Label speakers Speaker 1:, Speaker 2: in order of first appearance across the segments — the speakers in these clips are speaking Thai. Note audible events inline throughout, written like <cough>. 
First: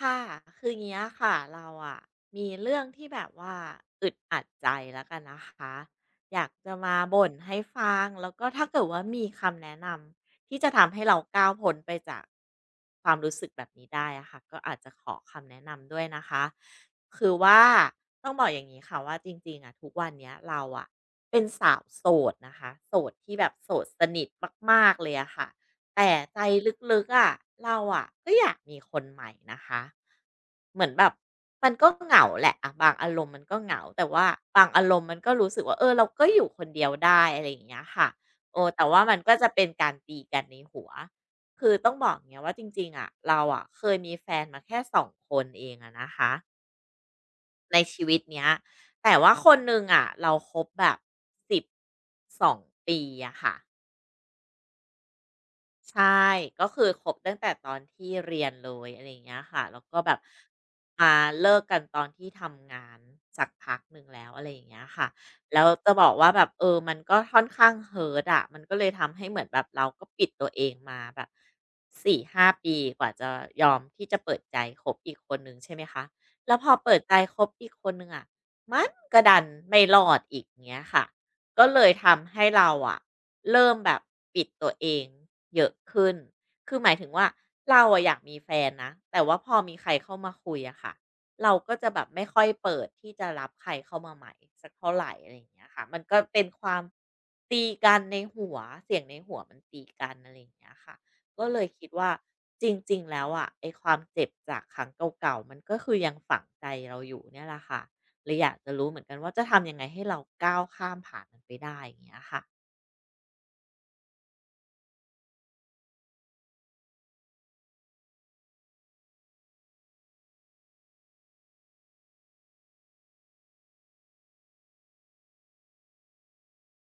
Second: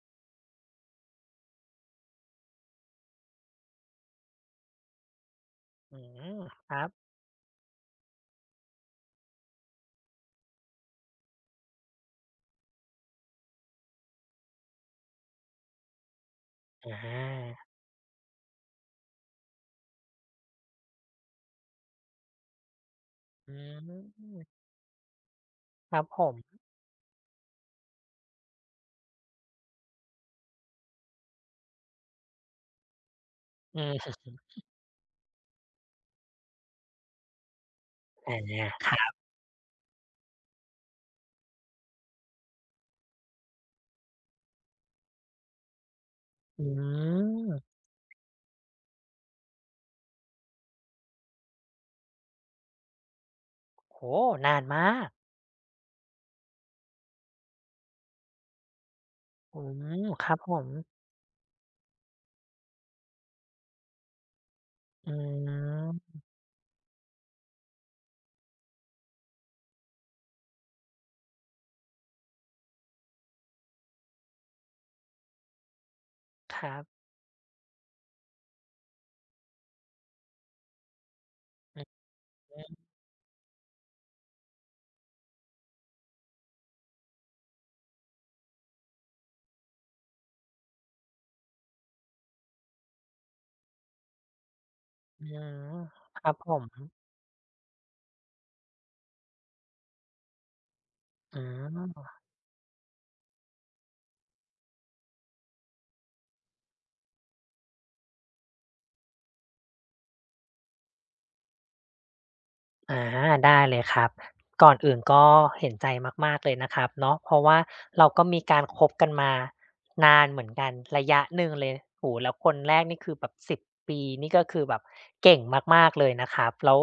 Speaker 1: ค่ะคืออย่างเงี้ยค่ะเราอะมีเรื่องที่แบบว่าอึดอัดใจแล้วกันนะคะ
Speaker 2: อืม
Speaker 1: อยาก
Speaker 2: ค
Speaker 1: จะ
Speaker 2: รับ
Speaker 1: มาบ่นให้ฟังแล้วก็ถ้าเกิดว่ามีคำแนะนำที่จะทำให้เราก้าวพ้นไปจากความรู้สึกแบบนี้ได้อะค่ะก็อาจจะขอคำแนะนำด้วยนะคะ
Speaker 2: อ
Speaker 1: คือ
Speaker 2: า
Speaker 1: ว่าต้องบอกอย่างนี้ค่ะว่าจริงๆอะทุกวันเนี้ยเราอะเป็นสาวโสดนะคะโสดที่แบบ
Speaker 2: อื
Speaker 1: โสด
Speaker 2: ม
Speaker 1: สนิทมากๆเลยอะค่ะ
Speaker 2: ครับ
Speaker 1: แต่
Speaker 2: ผ
Speaker 1: ใจ
Speaker 2: ม
Speaker 1: ลึกๆอะเราอะก็อยากมีคนใหม่นะคะเหมือนแบบมันก็เหงาแหละอะบางอารมณ์มันก็เห
Speaker 2: อื
Speaker 1: งา
Speaker 2: ม
Speaker 1: แต่ว่า
Speaker 2: <laughs>
Speaker 1: บางอารมณ์มันก็รู้สึกว่าเออเราก็อยู่คนเดียวได้อะไรอย่างเงี้ยค่ะ
Speaker 2: อา
Speaker 1: โอ้แต่
Speaker 2: ค
Speaker 1: ว่า
Speaker 2: รั
Speaker 1: มั
Speaker 2: บ
Speaker 1: นก็จะเป็นการตีกันในหัวคือต้องบอกเนี้ยว่าจริงๆอะเราอะเคยมีแฟนมาแค่สองคนเองอะนะคะ
Speaker 2: อื
Speaker 1: ใน
Speaker 2: ม
Speaker 1: ชีวิตเนี้ยแต่ว่าคนหนึ่งอะเราคบแบบ12 ปีอะค่ะ
Speaker 2: โอ้โฮนานมาก
Speaker 1: ใช่ ก็คือคบตั้งแต่ตอนที่เรียนเลยอะไรอย่างเงี้ย
Speaker 2: อื
Speaker 1: ค่ะแล้วก็แบบ
Speaker 2: ครับผม
Speaker 1: มาเลิกกันตอนที่ทำงานสักพักหนึ่งแล้วอะไรอย่างเงี้ยค่ะ
Speaker 2: อื
Speaker 1: แล้วจะบอก
Speaker 2: ม
Speaker 1: ว่าแบบเออมันก็ค่อนข้างเฮิร์ตอะมันก็เลยทำให้เหมือนแบบเราก็ปิดตัวเองมาแบบสี่ห้าปีกว่าจะยอมที่จะเปิดใจคบอีกคนหนึ่งใช่ไหมคะ แล้
Speaker 2: ค
Speaker 1: วพอ
Speaker 2: รั
Speaker 1: เปิ
Speaker 2: บ
Speaker 1: ดใจคบอีกคนหนึ่งอะมันก็ดันไม่รอดอีกเงี้ยค่ะ ก็เล
Speaker 2: อือ
Speaker 1: ยทำให้
Speaker 2: ฮึ
Speaker 1: เราอะเริ่มแบบปิดตัวเองเยอะขึ้น คือหมายถึงว่าเราอะอยากมีแฟนนะ แต่ว่าพอมีใครเข้ามาคุยอะค่ะ เราก็จะแบบไม่ค่อยเปิดที่จะรับใครเข้ามาใหม่สักเท่าไหร
Speaker 2: อื
Speaker 1: อะไรอย่างเงี้ย
Speaker 2: ม
Speaker 1: ค่ะมันก็
Speaker 2: ครับ
Speaker 1: เป็น
Speaker 2: ผ
Speaker 1: ค
Speaker 2: ม
Speaker 1: วามตีกันในหัวเสียงในหัวมันตีกันอะไรอย่างเงี้ยค่ะ
Speaker 2: อื
Speaker 1: ก็เลยคิด
Speaker 2: ม
Speaker 1: ว่าจริงๆแล้วอะไอ้ความเจ็บจากครั้งเก่าๆ มันก็คือยังฝังใจเราอยู่เนี่ยแหละค่ะ เลยอยากจะรู้เหมือนกันว่าจะทำยังไงให้เราก้าวข้ามผ่านมันไปได้อย่างเงี้ยค่ะ
Speaker 2: อาได้เลยครับก่อนอื่นก็เห็นใจมากๆเลยนะครับเนาะเพราะว่าเราก็มีการคบกันมานานเหมือนกันระยะหนึ่งเลยโอ้โฮแล้วคนแรกนี่คือแบบ10ปีนี่ก็คือแบบเก่งมากๆเลยนะครับแล้ว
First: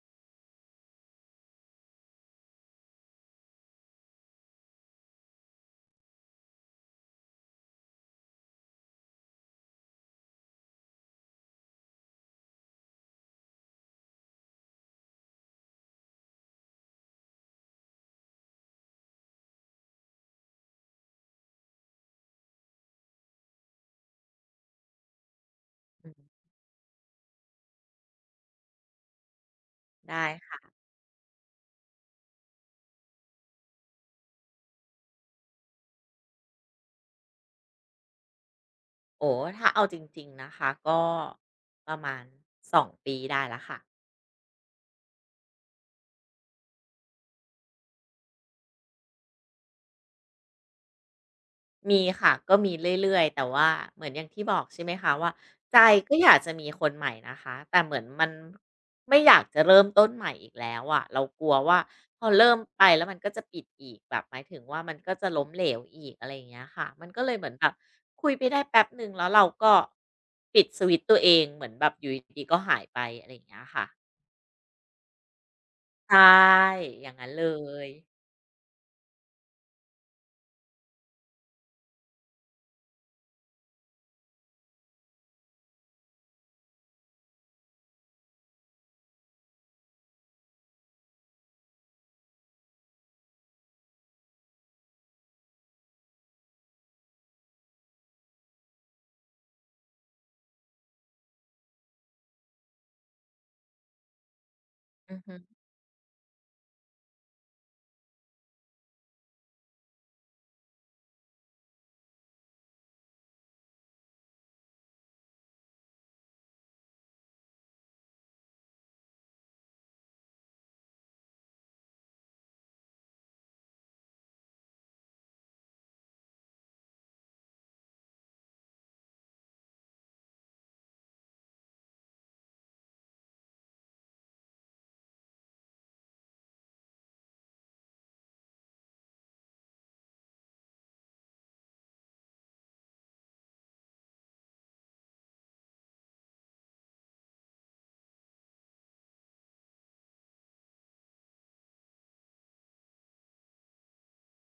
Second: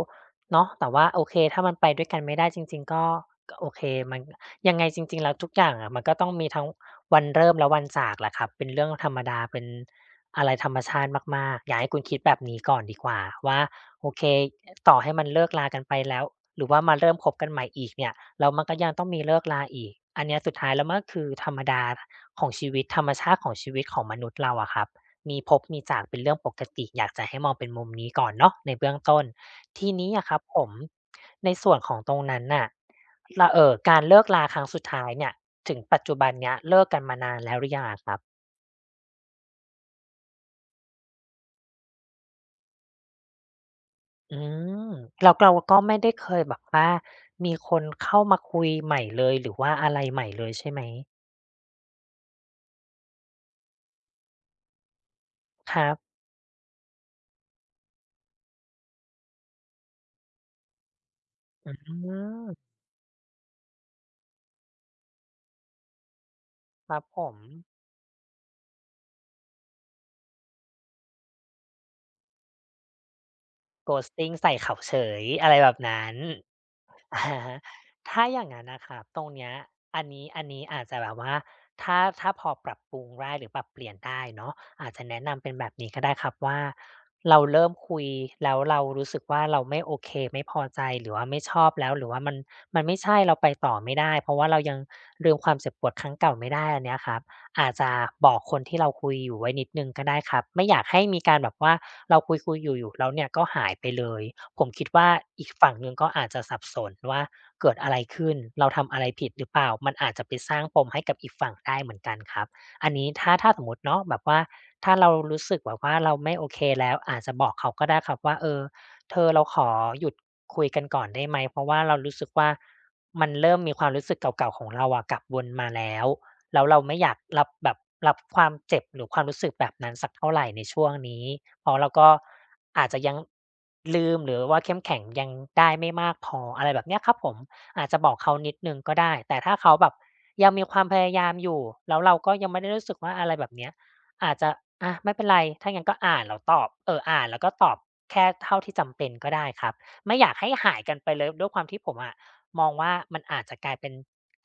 Speaker 2: เนาะแต่ว่าโอเคถ้ามันไปด้วยกันไม่ได้จริงๆก็โอเคมันยังไงจริงๆแล้วทุกอย่างอะมันก็ต้องมีทั้งวันเริ่มและวันจากแหละครับเป็นเรื่องธรรมดาเป็นอะไรธรรมชาติมากๆอยากให้คุณคิดแบบนี้ก่อนดีกว่าว่า โอเคต่อให้มันเลิกลากันไปแล้วหรือว่ามาเริ่มคบกันใหม่อีกเนี่ยแล้วมันก็ยังต้องมีเลิกลาอีกอันเนี้ยสุดท้ายแล้วมันก็คือธรรมดาของชีวิตธรรมชาติของชีวิตของมนุษย์เราอะครับมีพบมีจาก
Speaker 1: อื
Speaker 2: เป็นเรื่อง
Speaker 1: ม
Speaker 2: ปกติอยากจะให้มองเป็นมุมนี้ก่อนเนาะในเบื้องต้นทีนี้
Speaker 1: ได้
Speaker 2: อะครับผม
Speaker 1: ค่ะ
Speaker 2: ในส่วนของตรงนั้นน่ะลเอ่อการเลิกลาครั้งสุดท้ายเนี่ยถึงปัจจุบันเนี้ยเลิกกันมานานแล้วหรือยังอะครับ
Speaker 1: โอ้ถ้าเอาจริงๆนะคะก็ประมาณ2ปีได้แล้วค่ะ
Speaker 2: อืมแล้วเราก็ไม่ได้เคยแบบว่ามีคนเข้ามาคุยใหม่เลยหรือว่าอะไรใหม่เลยใช่ไหม
Speaker 1: มีค่ะก็มีเรื่อยๆแต่ว่าเหมือนอย่างที่บอกใช่ไหมคะว่า
Speaker 2: ค
Speaker 1: ใจ
Speaker 2: รั
Speaker 1: ก็
Speaker 2: บ
Speaker 1: อยากจะมีคนใหม่นะคะแต่เหมือนมันไม่อยากจะเริ่มต้นใหม่อีกแล้วอะเรากลัว
Speaker 2: อื
Speaker 1: ว่าพอเริ่ม
Speaker 2: ม
Speaker 1: ไปแล้วมันก็จะปิดอีกแบบหมายถึงว่ามันก็จะล้มเหลวอีกอะไรอย่างเงี้ยค่ะ
Speaker 2: ครับ
Speaker 1: มัน
Speaker 2: ผ
Speaker 1: ก็เล
Speaker 2: ม
Speaker 1: ยเหมือนแบบคุยไปได้แป๊บหนึ่งแล้วเราก็ปิดสวิตช์ตัวเองเหมือนแบบอยู่ดีๆก็หายไปอะไรอย่างเงี้ยค่ะ
Speaker 2: ghosting ใส่เขาเฉยอะไรแบบนั้น
Speaker 1: ใช่อย่า
Speaker 2: <laughs>
Speaker 1: ง
Speaker 2: อะ
Speaker 1: งั้
Speaker 2: ฮ
Speaker 1: นเล
Speaker 2: ะ
Speaker 1: ย
Speaker 2: ถ้าอย่างนั้นน่ะครับตรงเนี้ยอันนี้อาจจะแบบว่าถ้าพอปรับปรุงได้หรือปรับเปลี่ยนได้เนาะอาจจะแนะนำเป็นแบบนี้ก็ได้ครับว่าเราเริ่มคุยแล้วเรารู้สึกว่าเราไม่โอเคไม่พอใจหรือว่าไม่ชอบแล้วหรือว่ามันไม่ใช่เราไปต่อไม่ได้เพราะว่าเรายังลืมความเจ็บปวดครั้งเก่าไม่ได้อันเนี้ยครับ อาจจะบอกคนที่เราคุยอยู่ไว้นิดหนึ่งก็ได้ครับไม่อยากให้มีการแบบว่าเราคุยๆอยู่ๆแล้วเนี่ยก็หายไปเลยผมคิดว่า
Speaker 1: อือฮึ
Speaker 2: อีกฝั่งหนึ่งก็อาจจะสับสนว่าเกิดอะไรขึ้นเราทำอะไรผิดหรือเปล่ามันอาจจะไปสร้างปมให้กับอีกฝั่งได้เหมือนกันครับอันนี้ถ้าสมมุติเนาะแบบว่าถ้าเรารู้สึกแบบว่าเราไม่โอเคแล้วอาจจะบอกเขาก็ได้ครับว่าเออเธอเราขอหยุดคุยกันก่อนได้ไหมเพราะว่าเรารู้สึกว่ามันเริ่มมีความรู้สึกเก่าๆของเราอะกลับวนมาแล้ว แล้วเราไม่อยากรับแบบรับความเจ็บหรือความรู้สึกแบบนั้นสักเท่าไรในช่วงนี้เพราะเราก็อาจจะยังลืมหรือว่าเข้มแข็งยังได้ไม่มากพออะไรแบบเนี้ยครับผมอาจจะบอกเขานิดหนึ่งก็ได้แต่ถ้าเขาแบบยังมีความพยายามอยู่แล้วเราก็ยังไม่ได้รู้สึกว่าอะไรแบบเนี้ยอาจจะอะไม่เป็นไรถ้างั้นก็อ่านแล้วตอบอ่านแล้วก็ตอบแค่เท่าที่จำเป็นก็ได้ครับไม่อยากให้หายกันไปเลยด้วยความที่ผมอะ มองว่ามันอาจจะกลายเป็น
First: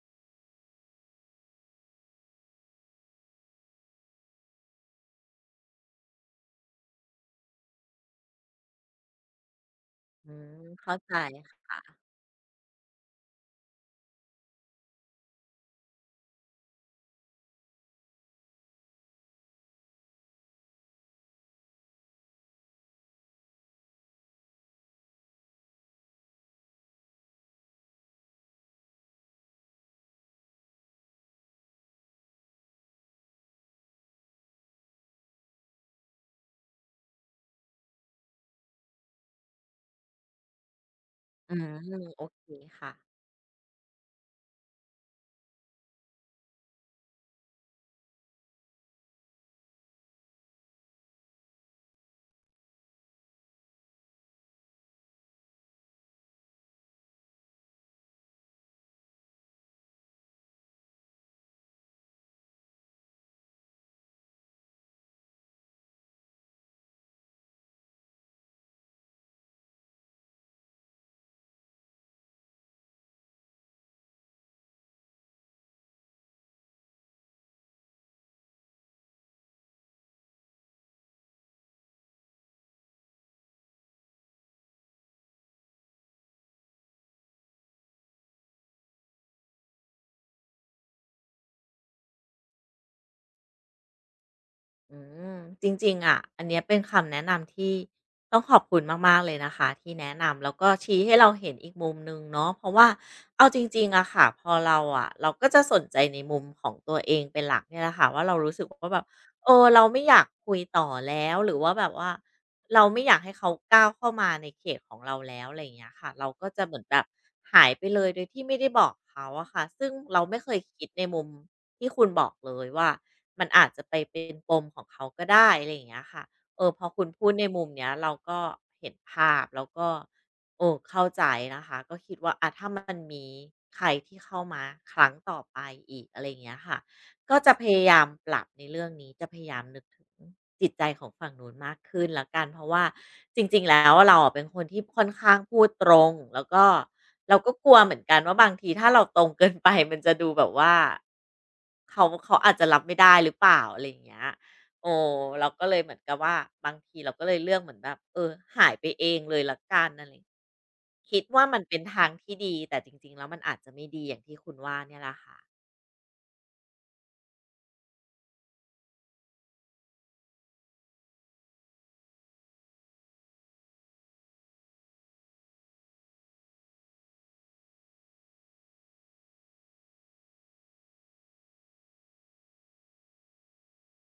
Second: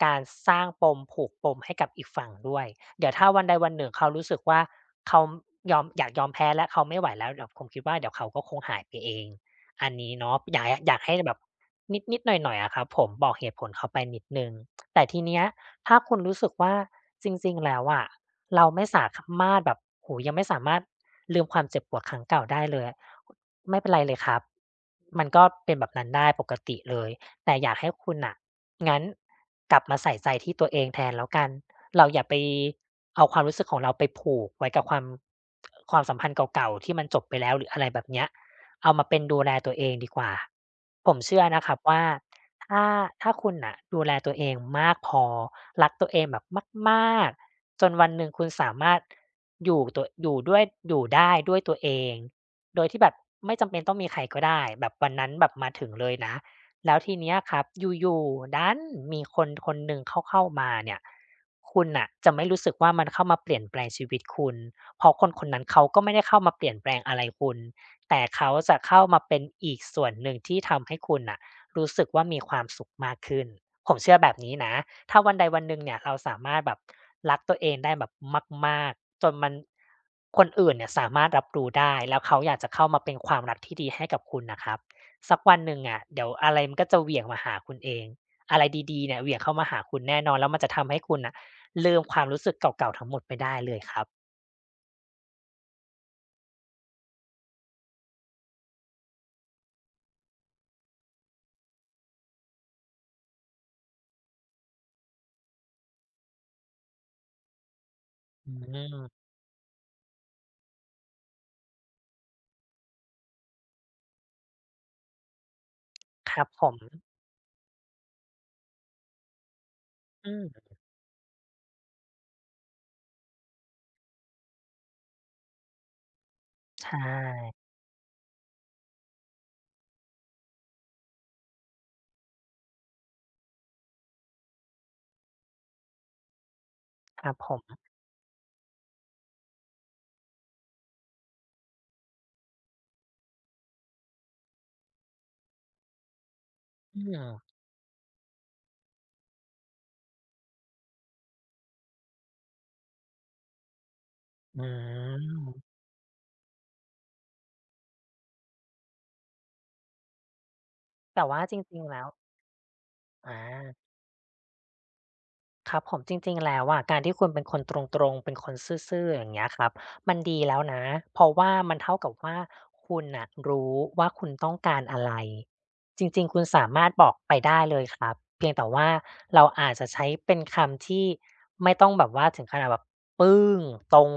Speaker 2: การสร้างปมผูกปมให้กับอีกฝั่งด้วยเดี๋ยวถ้าวันใดวันหนึ่งเขารู้สึกว่าเขายอมอยากยอมแพ้แล้วเขาไม่ไหวแล้วเดี๋ยวผมคิดว่าเดี๋ยวเขาก็คงหายไปเองอันนี้
Speaker 1: อื
Speaker 2: เนาะอยา
Speaker 1: ม
Speaker 2: กอ
Speaker 1: เข้า
Speaker 2: ยาก
Speaker 1: ใจ
Speaker 2: ให้แบบนิดๆหน่อยๆอะครับผมบอกเหตุผลเขาไปนิดหนึ่งแต่ทีเนี้ยถ้าคุณรู้สึกว่าจริงๆแล้วอะเราไม่สามารถแบบโอ้โฮยังไม่สามารถลืมความเจ็บปวดครั้งเก่าได้เลยอะไม่เป็นไรเลยครับมันก็เป็นแบบนั้นได้ปกติเลย แต่อยากให้คุณน่ะงั้นกลับมาใส่ใจที่ตัวเองแทนแล้วกัน เราอย่าไปเอาความรู้สึกของเราไปผูกไว้กับความสัมพันธ์เก่าๆที่มันจบไปแล้วหรืออะไรแบบเนี้ยเอามาเป็นดูแลตัวเองดีกว่าผมเชื่อ
Speaker 1: อื
Speaker 2: นะ
Speaker 1: ม
Speaker 2: ครับว่า
Speaker 1: โอเค
Speaker 2: ถ้า
Speaker 1: ค่ะ
Speaker 2: ถ้าคุณน่ะดูแลตัวเองมากพอรักตัวเองแบบมากๆจนวันหนึ่งคุณสามารถอยู่ตัวอยู่ได้ด้วยตัวเองโดยที่แบบไม่จำเป็นต้องมีใครก็ได้แบบวันนั้นแบบมาถึงเลยนะ แล้วทีเนี้ยครับอยู่ๆดันมีคนคนหนึ่งเขาเข้ามาเนี่ยคุณน่ะจะไม่รู้สึกว่ามันเข้ามาเปลี่ยนแปลงชีวิตคุณเพราะคนคนนั้นเขาก็ไม่ได้เข้ามาเปลี่ยนแปลงอะไรคุณแต่เขาจะเข้ามาเป็นอีกส่วนหนึ่งที่ทำให้คุณน่ะรู้สึกว่ามีความสุขมากขึ้นผมเชื่อแบบนี้นะถ้าวันใดวันหนึ่งเนี่ยเราสามารถแบบรักตัวเองได้แบบมากๆจนมันคนอื่นเนี่ยสามารถรับรู้ได้แล้วเขาอยากจะเข้ามาเป็นความรักที่ดีให้กับคุณน่ะครับ สักวันหนึ่งอะเดี๋ยวอะไรมันก็จะเหวี่ยงมาหาคุณเองอะไรดีๆเนี่ยเหวี่ยงเข้ามาหาคุณแน่นอนแล้วมันจะทำให้คุณน่ะลืมความรู้สึกเก่าๆทั้งหมดไปได้เลยครับ
Speaker 1: อืมจริงๆอ่ะอันเนี้ยเป็นคำแนะนำที่ต้องขอบคุณมากๆเลยนะคะที่แนะนำแล้วก็ชี้ให้เราเห็นอีกมุมหนึ่งเนาะเพราะว่าเอาจริงๆอะค่ะพอเราอะเราก็จะสนใจในมุมของตัวเองเป็นหลักเนี่ยแหละค่ะว่าเรา
Speaker 2: อื
Speaker 1: รู้สึกว่าแบบ
Speaker 2: ม
Speaker 1: เออเราไม่อยากคุยต่อแล้วหรือว่าแบบว่าเราไม่อยากให้เขาก้าวเข้ามาในเขตของเราแล้วอะไรอย่างเงี้ยค่ะเรา
Speaker 2: ครั
Speaker 1: ก็
Speaker 2: บ
Speaker 1: จะ
Speaker 2: ผ
Speaker 1: เห
Speaker 2: ม
Speaker 1: มือนแบบหายไปเลยโดยที่ไม่ได้บอกเขาอะค่ะซึ่งเรา
Speaker 2: อื
Speaker 1: ไม่เคย
Speaker 2: ม
Speaker 1: คิดในมุมที่คุณบอกเลยว่ามันอาจจะไปเป็นปมของเขาก็ได้อะไรอย่างเงี้ยค่ะเออพอ
Speaker 2: ใช
Speaker 1: คุณพูดใน
Speaker 2: ่
Speaker 1: มุมเนี้ยเราก็เห็นภาพแล้วก็เออเข้าใจนะคะก็คิดว่าอะถ้ามันมีใครที่เข้ามาครั้งต่อไปอีกอะไรอย่างเงี้ยค่ะ
Speaker 2: ครับ
Speaker 1: ก็
Speaker 2: ผ
Speaker 1: จะพ
Speaker 2: ม
Speaker 1: ยายามปรับในเรื่องนี้จะพยายามนึกถึงจิตใจของฝั่งนู้นมากขึ้นละกันเพราะว่าจริงๆแล้วเราอะเป็นคนที่ค่อนข้างพูดตรงแล้วก็
Speaker 2: อื
Speaker 1: เราก็
Speaker 2: ม
Speaker 1: กลัวเหมือนกันว่าบางทีถ้าเราตรงเกินไปมันจะดูแบบว่าเขาเขาอาจจะรับไม่ได้หรือเปล่าอะไรอย่างเงี้ย
Speaker 2: อื
Speaker 1: โอ้เราก็เล
Speaker 2: ม
Speaker 1: ยเหมือนกับว่าบางทีเราก็เลยเลือกเหมือนแบบเออหายไปเองเลยละกันอะไรคิ
Speaker 2: แต่
Speaker 1: ด
Speaker 2: ว่า
Speaker 1: ว่า
Speaker 2: จ
Speaker 1: มันเป็
Speaker 2: ริ
Speaker 1: น
Speaker 2: งๆแล้
Speaker 1: ทา
Speaker 2: ว
Speaker 1: งที่ดีแต่จริงๆแล้ว
Speaker 2: อ
Speaker 1: มันอาจจะไม่
Speaker 2: า
Speaker 1: ดีอย่างที่คุณว่าเนี่ยแหละค่ะ
Speaker 2: ครับผมจริงๆแล้วอะการที่คุณเป็นคนตรงๆเป็นคนซื่อๆอย่างเงี้ยครับมันดีแล้วนะเพราะว่ามันเท่ากับว่าคุณน่ะรู้ว่าคุณต้องการอะไรจริงๆคุณสามารถบอกไปได้เลยครับเพียงแต่ว่าเราอาจจะใช้เป็นคำที่ไม่ต้องแบบว่าถึงขนาดแบบปื้งตรง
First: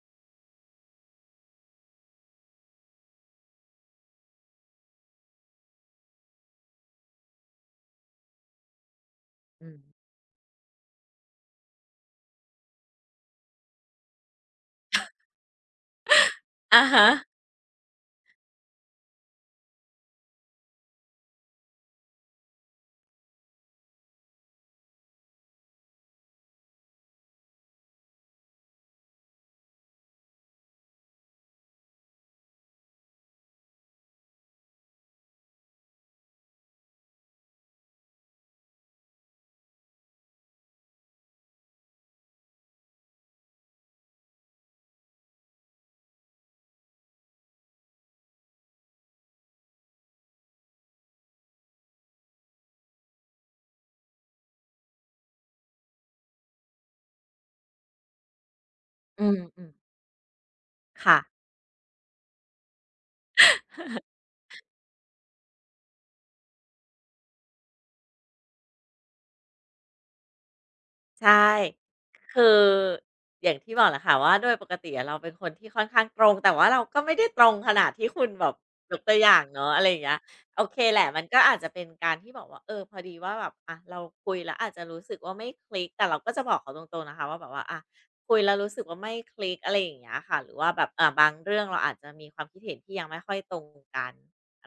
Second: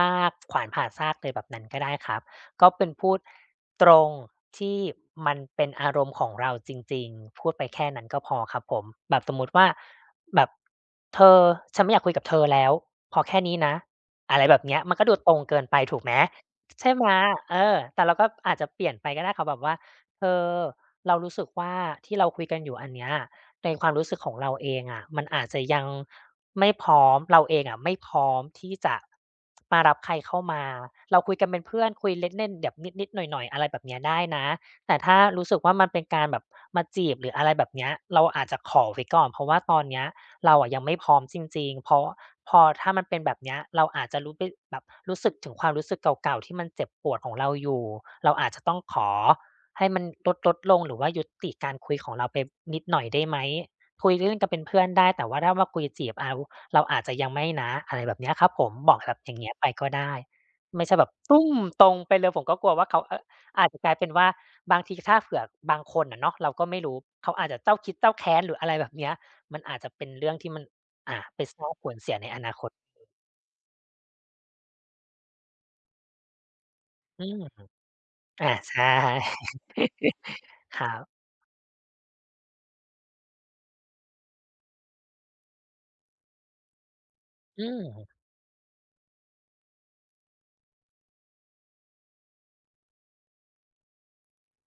Speaker 2: มากๆขวานผ่าซากเลยแบบนั้นก็ได้ครับก็เป็นพูดตรงที่มันเป็นอารมณ์ของเราจริงๆพูดไปแค่นั้นก็พอครับผมแบบสมมุติว่า
Speaker 1: อืม
Speaker 2: แบบเธอฉันไม่อยากคุยกับเธอแล้วพอแค่นี้นะอะไรแบบเนี้ยมันก็ดูตรงเกินไปถูกไหม
Speaker 1: อะ
Speaker 2: ใช่ไห
Speaker 1: ฮะ
Speaker 2: มเออแต่เราก็อาจจะเปลี่ยนไปก็ได้ค่ะแบบว่าเธอเรารู้สึกว่าที่เราคุยกันอยู่อันเนี้ยในความรู้สึกของเราเองอะมันอาจจะยังไม่พร้อมเราเองอะไม่พร้อมที่จะมารับใครเข้ามาเราคุยกันเป็นเพื่อนคุยเล่นๆแบบนิดๆหน่อยๆอะไรแบบเนี้ยได้นะแต่ถ้ารู้สึกว่ามันเป็นการแบบมาจีบหรืออะไรแบบเนี้ยเราอาจจะขอไว้ก่อนเพราะว่าตอนเนี้ย เราอะยังไม่พร้อมจริงๆ เพราะพอถ้ามันเป็นแบบเนี้ยเราอาจจะรู้ไปแบบรู้สึกถึงความรู้สึกเก่าๆที่มันเจ็บปวดของเราอยู่เราอาจจะต้องขอให้มันลดลดลงหรือว่ายุติการคุยของเราไปนิดหน่อยได้ไหมคุยเล่นๆกันเป็นเพื่อนได้แต่ว่าถ้ามาคุยจีบเอาเราอาจจะยังไม่นะอะไรแบบเนี้ยครับผมบอกแบบ
Speaker 1: อื
Speaker 2: อย่า
Speaker 1: ม
Speaker 2: งเงี้ยไปก็ได้ไม่ใช่แบบ
Speaker 1: ค่ะ
Speaker 2: ตุ้มตรงไปเลยผมก็กลัวว่าเขาเอออาจจะกลายเป็น
Speaker 1: <laughs>
Speaker 2: ว่าบางทีถ้าเผื่อบางคนอะเนาะเราก็ไม่รู้เขาอาจจะเจ้าคิดเจ้าแค้นหรืออะไรแบบเนี้ย มันอาจจะเป็นเรื่องที่มัน
Speaker 1: ใช
Speaker 2: ไป
Speaker 1: ่
Speaker 2: สร้างผลเสียในอ
Speaker 1: คื
Speaker 2: นา
Speaker 1: อ
Speaker 2: คต
Speaker 1: อย่างที่บอกแหละค่ะว่าโดยปกติอะเราเป็นคนที่ค่อนข้างตรงแต่ว่าเราก็ไม่
Speaker 2: อื
Speaker 1: ได้
Speaker 2: ม
Speaker 1: ตรงขนาดที่คุณแบ
Speaker 2: อา
Speaker 1: บ
Speaker 2: ใช่
Speaker 1: ยกตัวอย่างเนาะอะไรอย่างเงี้ยโอเค
Speaker 2: ครั
Speaker 1: แห
Speaker 2: บ
Speaker 1: ละมันก็อาจจะเป็นการที่บอกว่าเออพอดีว่าแบบอะเราคุยแล้วอาจจะรู้สึกว่าไม่คลิกแต่เราก็จะบอกเขาตรงๆนะคะว่าแบบว่า
Speaker 2: อื
Speaker 1: อะ
Speaker 2: ม
Speaker 1: คุยแล้วรู้สึกว่าไม่คลิกอะไรอย่างเงี้ยค่ะหรือว่าแบบบางเรื่องเราอาจจะมีความคิดเห็นที่ยังไม่ค่อยตรงกัน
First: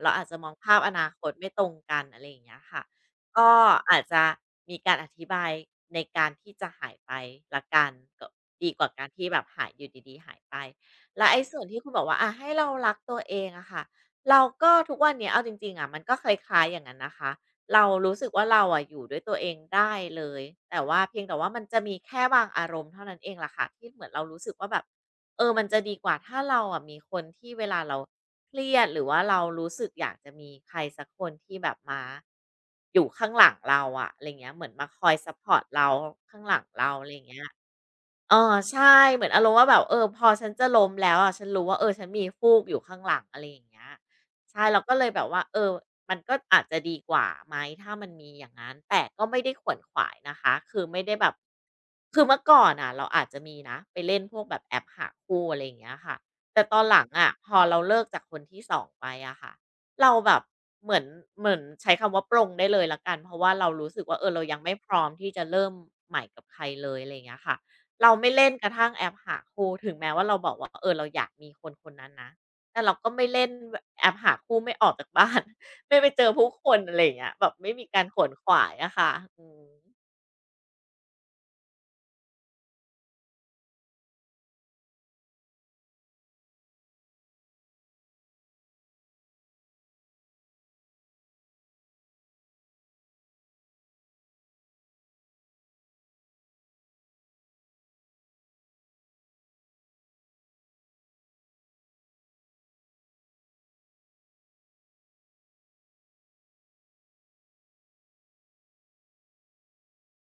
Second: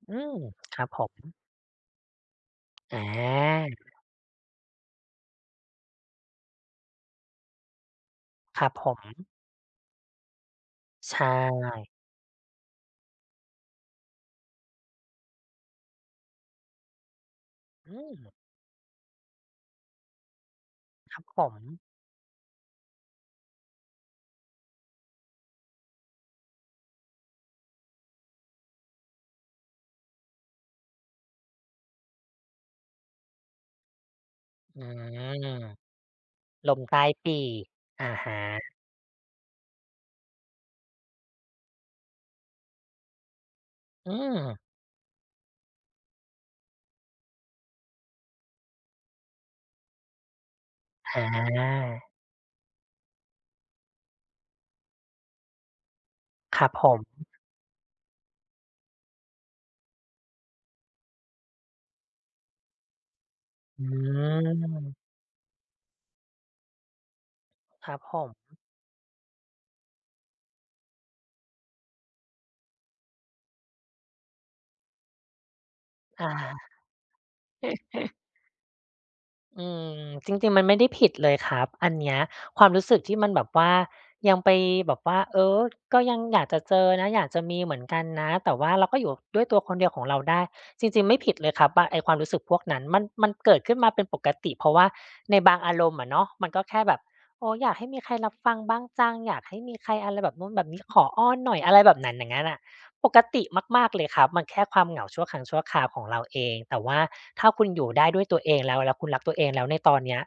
Speaker 1: เรา
Speaker 2: อื
Speaker 1: อาจ
Speaker 2: ม
Speaker 1: จะมองภา
Speaker 2: ค
Speaker 1: พ
Speaker 2: รับ
Speaker 1: อ
Speaker 2: ผ
Speaker 1: นา
Speaker 2: ม
Speaker 1: คตไม่ตรงกันอะไรอย่างเงี้ยค่ะ
Speaker 2: อ
Speaker 1: ก็
Speaker 2: า
Speaker 1: อาจจะมีการอธิบายในการที่จะหายไปละกันก็
Speaker 2: ครั
Speaker 1: ดี
Speaker 2: บ
Speaker 1: ก
Speaker 2: ผ
Speaker 1: ว่า
Speaker 2: ม
Speaker 1: การที่แบบหายอยู่ดีๆหายไป
Speaker 2: ใช
Speaker 1: แล้วไอ้ส่วน
Speaker 2: ่
Speaker 1: ที่คุณบอกว่าให้เรารักตัวเองอะค่ะเราก็ทุกวันเนี้ยเอาจริงๆอะมันก็คล้ายๆอย่างนั้นนะคะเรา
Speaker 2: อื
Speaker 1: รู้สึก
Speaker 2: ม
Speaker 1: ว่าเราอะอยู่ด้วยตัวเองได้เลยแต่ว่า
Speaker 2: ค
Speaker 1: เพีย
Speaker 2: รับ
Speaker 1: งแต่
Speaker 2: ผ
Speaker 1: ว่า
Speaker 2: ม
Speaker 1: มันจะมีแค่บางอารมณ์เท่านั้นเองล่ะค่ะที่เหมือนเรารู้สึกว่าแบบ เออมันจะดีกว่าถ้าเราอะมีคนที่เวลาเราเครียดหรือว่าเรารู้สึกอยากจะมีใครสักคนที่แบบมาอยู่ข้างหลังเราอะอะไรเงี้ยเหมือน
Speaker 2: อื
Speaker 1: มาคอยซัปพ
Speaker 2: ม
Speaker 1: อร์ตเราข้างหลัง
Speaker 2: ลม
Speaker 1: เรา
Speaker 2: ใต้
Speaker 1: อะไร
Speaker 2: ปี
Speaker 1: เงี้ย
Speaker 2: กอะฮ
Speaker 1: เออ
Speaker 2: ะ
Speaker 1: ใช่เหมือนอารมณ์ว่าแบบเออพอฉันจะล้มแล้วอะฉันรู้ว่าเออฉันมีฟูกอยู่ข้างหลังอะไรอย่างเงี้ย
Speaker 2: อืม
Speaker 1: ใช่เราก็เลยแบบว่าเออมันก็อาจจะดีกว่าไหมถ้ามันมีอย่างงั้นแต่ก็ไม่ได้ขวนขวายนะคะคือไม่ได้
Speaker 2: อ
Speaker 1: แบบ
Speaker 2: า
Speaker 1: คือเมื่อก่อนน่ะเราอาจจะมีนะไปเล่นพวกแบบแอปหาคู่อะไรอย่างเงี้ยค่ะ
Speaker 2: ค
Speaker 1: แต่
Speaker 2: รับ
Speaker 1: ตอ
Speaker 2: ผ
Speaker 1: นหลัง
Speaker 2: ม
Speaker 1: อะพอเราเลิกจากคนที่สองไปอะค่ะเราแบบเหมือนเหมือนใช้คำว่าปลงได้เลยแล้วกันเพราะว่าเรา
Speaker 2: อื
Speaker 1: รู้สึกว่าเออเรายังไม่พร้อม
Speaker 2: ม
Speaker 1: ที่จะเริ่มใหม่กับใครเลยอะไรอย่างเงี้ยค่ะ
Speaker 2: ครับ
Speaker 1: เรา
Speaker 2: ผ
Speaker 1: ไม่
Speaker 2: ม
Speaker 1: เล่นกระทั่งแอปหาคู่ถึงแม้ว่าเราบอกว่าเออเราอยากมีคนคนนั้นนะแต่เราก็ไม่เล่นวแอปหาคู่ไม่ออกจากบ้าน <laughs> ไม่ไปเจ
Speaker 2: อา
Speaker 1: อผู้คนอะไรอย่างเงี้ยแบบไม่มีการขวนขวายอะค่ะอืม
Speaker 2: อืมจริงๆมันไม่ได้ผิดเลยครับอันเนี้ยความรู้สึกที่มันแบบว่ายังไปแบบว่าเออก็ยังอยากจะเจอนะอยากจะมีเหมือนกันนะแต่ว่าเราก็อยู่ด้วยตัวคนเดียวของเราได้จริงๆไม่ผิดเลยครับว่าไอ้ความรู้สึกพวกนั้นมันเกิดขึ้นมาเป็นปกติเพราะว่าในบางอารมณ์อะเนาะมันก็แค่แบบโอ้อยากให้มีใครรับฟังบ้างจังอยากให้มีใครอะไรแบบนู้นแบบนี้ขออ้อนหน่อยอะไรแบบนั้นอย่างงั้นอะ ปกติมากๆเลยครับมันแค่ความเหงาชั่วครั้งชั่วคราวของเราเองแต่ว่าถ้าคุณอยู่ได้ด้วยตัวเองแล้วคุณรักตัวเองแล้วในตอนเนี้ย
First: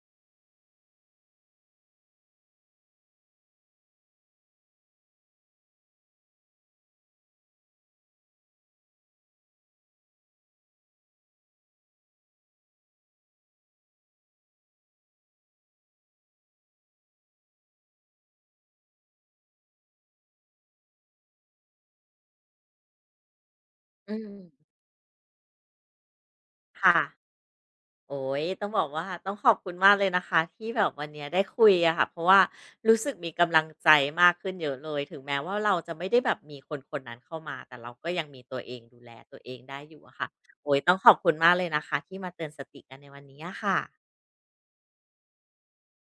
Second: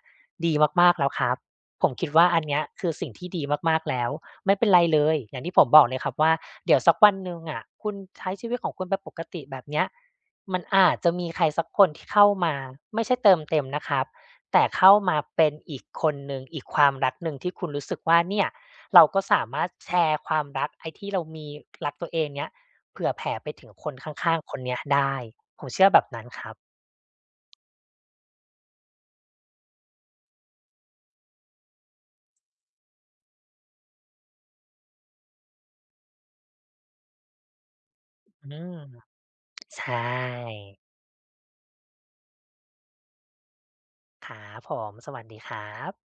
Speaker 2: ดีมากๆแล้วครับผมคิดว่าอันเนี้ยคือสิ่งที่ดีมากๆแล้วไม่เป็นไรเลยอย่างที่ผมบอกเลยครับว่าเดี๋ยวสักวันหนึ่งอะคุณใช้ชีวิตของคุณไปปกติแบบเนี้ยมันอาจจะมีใครสักคนที่เข้ามาไม่ใช่เติมเต็มนะครับแต่เข้ามาเป็นอีกคนหนึ่งอีกความรักหนึ่งที่คุณรู้สึกว่าเนี่ยเราก็สามารถแชร์ความรักไอ้ที่เรามีรักตัวเองเนี้ย เผื่อแผ่ไปถึงคนข้
Speaker 1: อื
Speaker 2: างๆคน
Speaker 1: ม
Speaker 2: เนี้ยได้ ผมเชื่อแบบนั้นครับ
Speaker 1: ค่ะโอ้โฮต้องบอกว่าต้องขอบคุณมากเลยนะคะที่แบบวันเนี้ยได้คุยอะค่ะเพราะว่ารู้สึกมีกำลังใจมากขึ้นเยอะเลยถึงแม้ว่าเราจะไม่ได้แบบมีคนคนนั้นเข้ามาแต่เราก็ยังมี
Speaker 2: อื
Speaker 1: ตัวเอง
Speaker 2: ม
Speaker 1: ดูแลตัวเองได้
Speaker 2: ใช
Speaker 1: อยู่อะค่ะ
Speaker 2: ่
Speaker 1: โอ๊ยต้องขอบคุณมากเลยนะคะที่มาเตือนสติกันในวันนี้อะค่ะ
Speaker 2: ครับผมสวัสดีครับ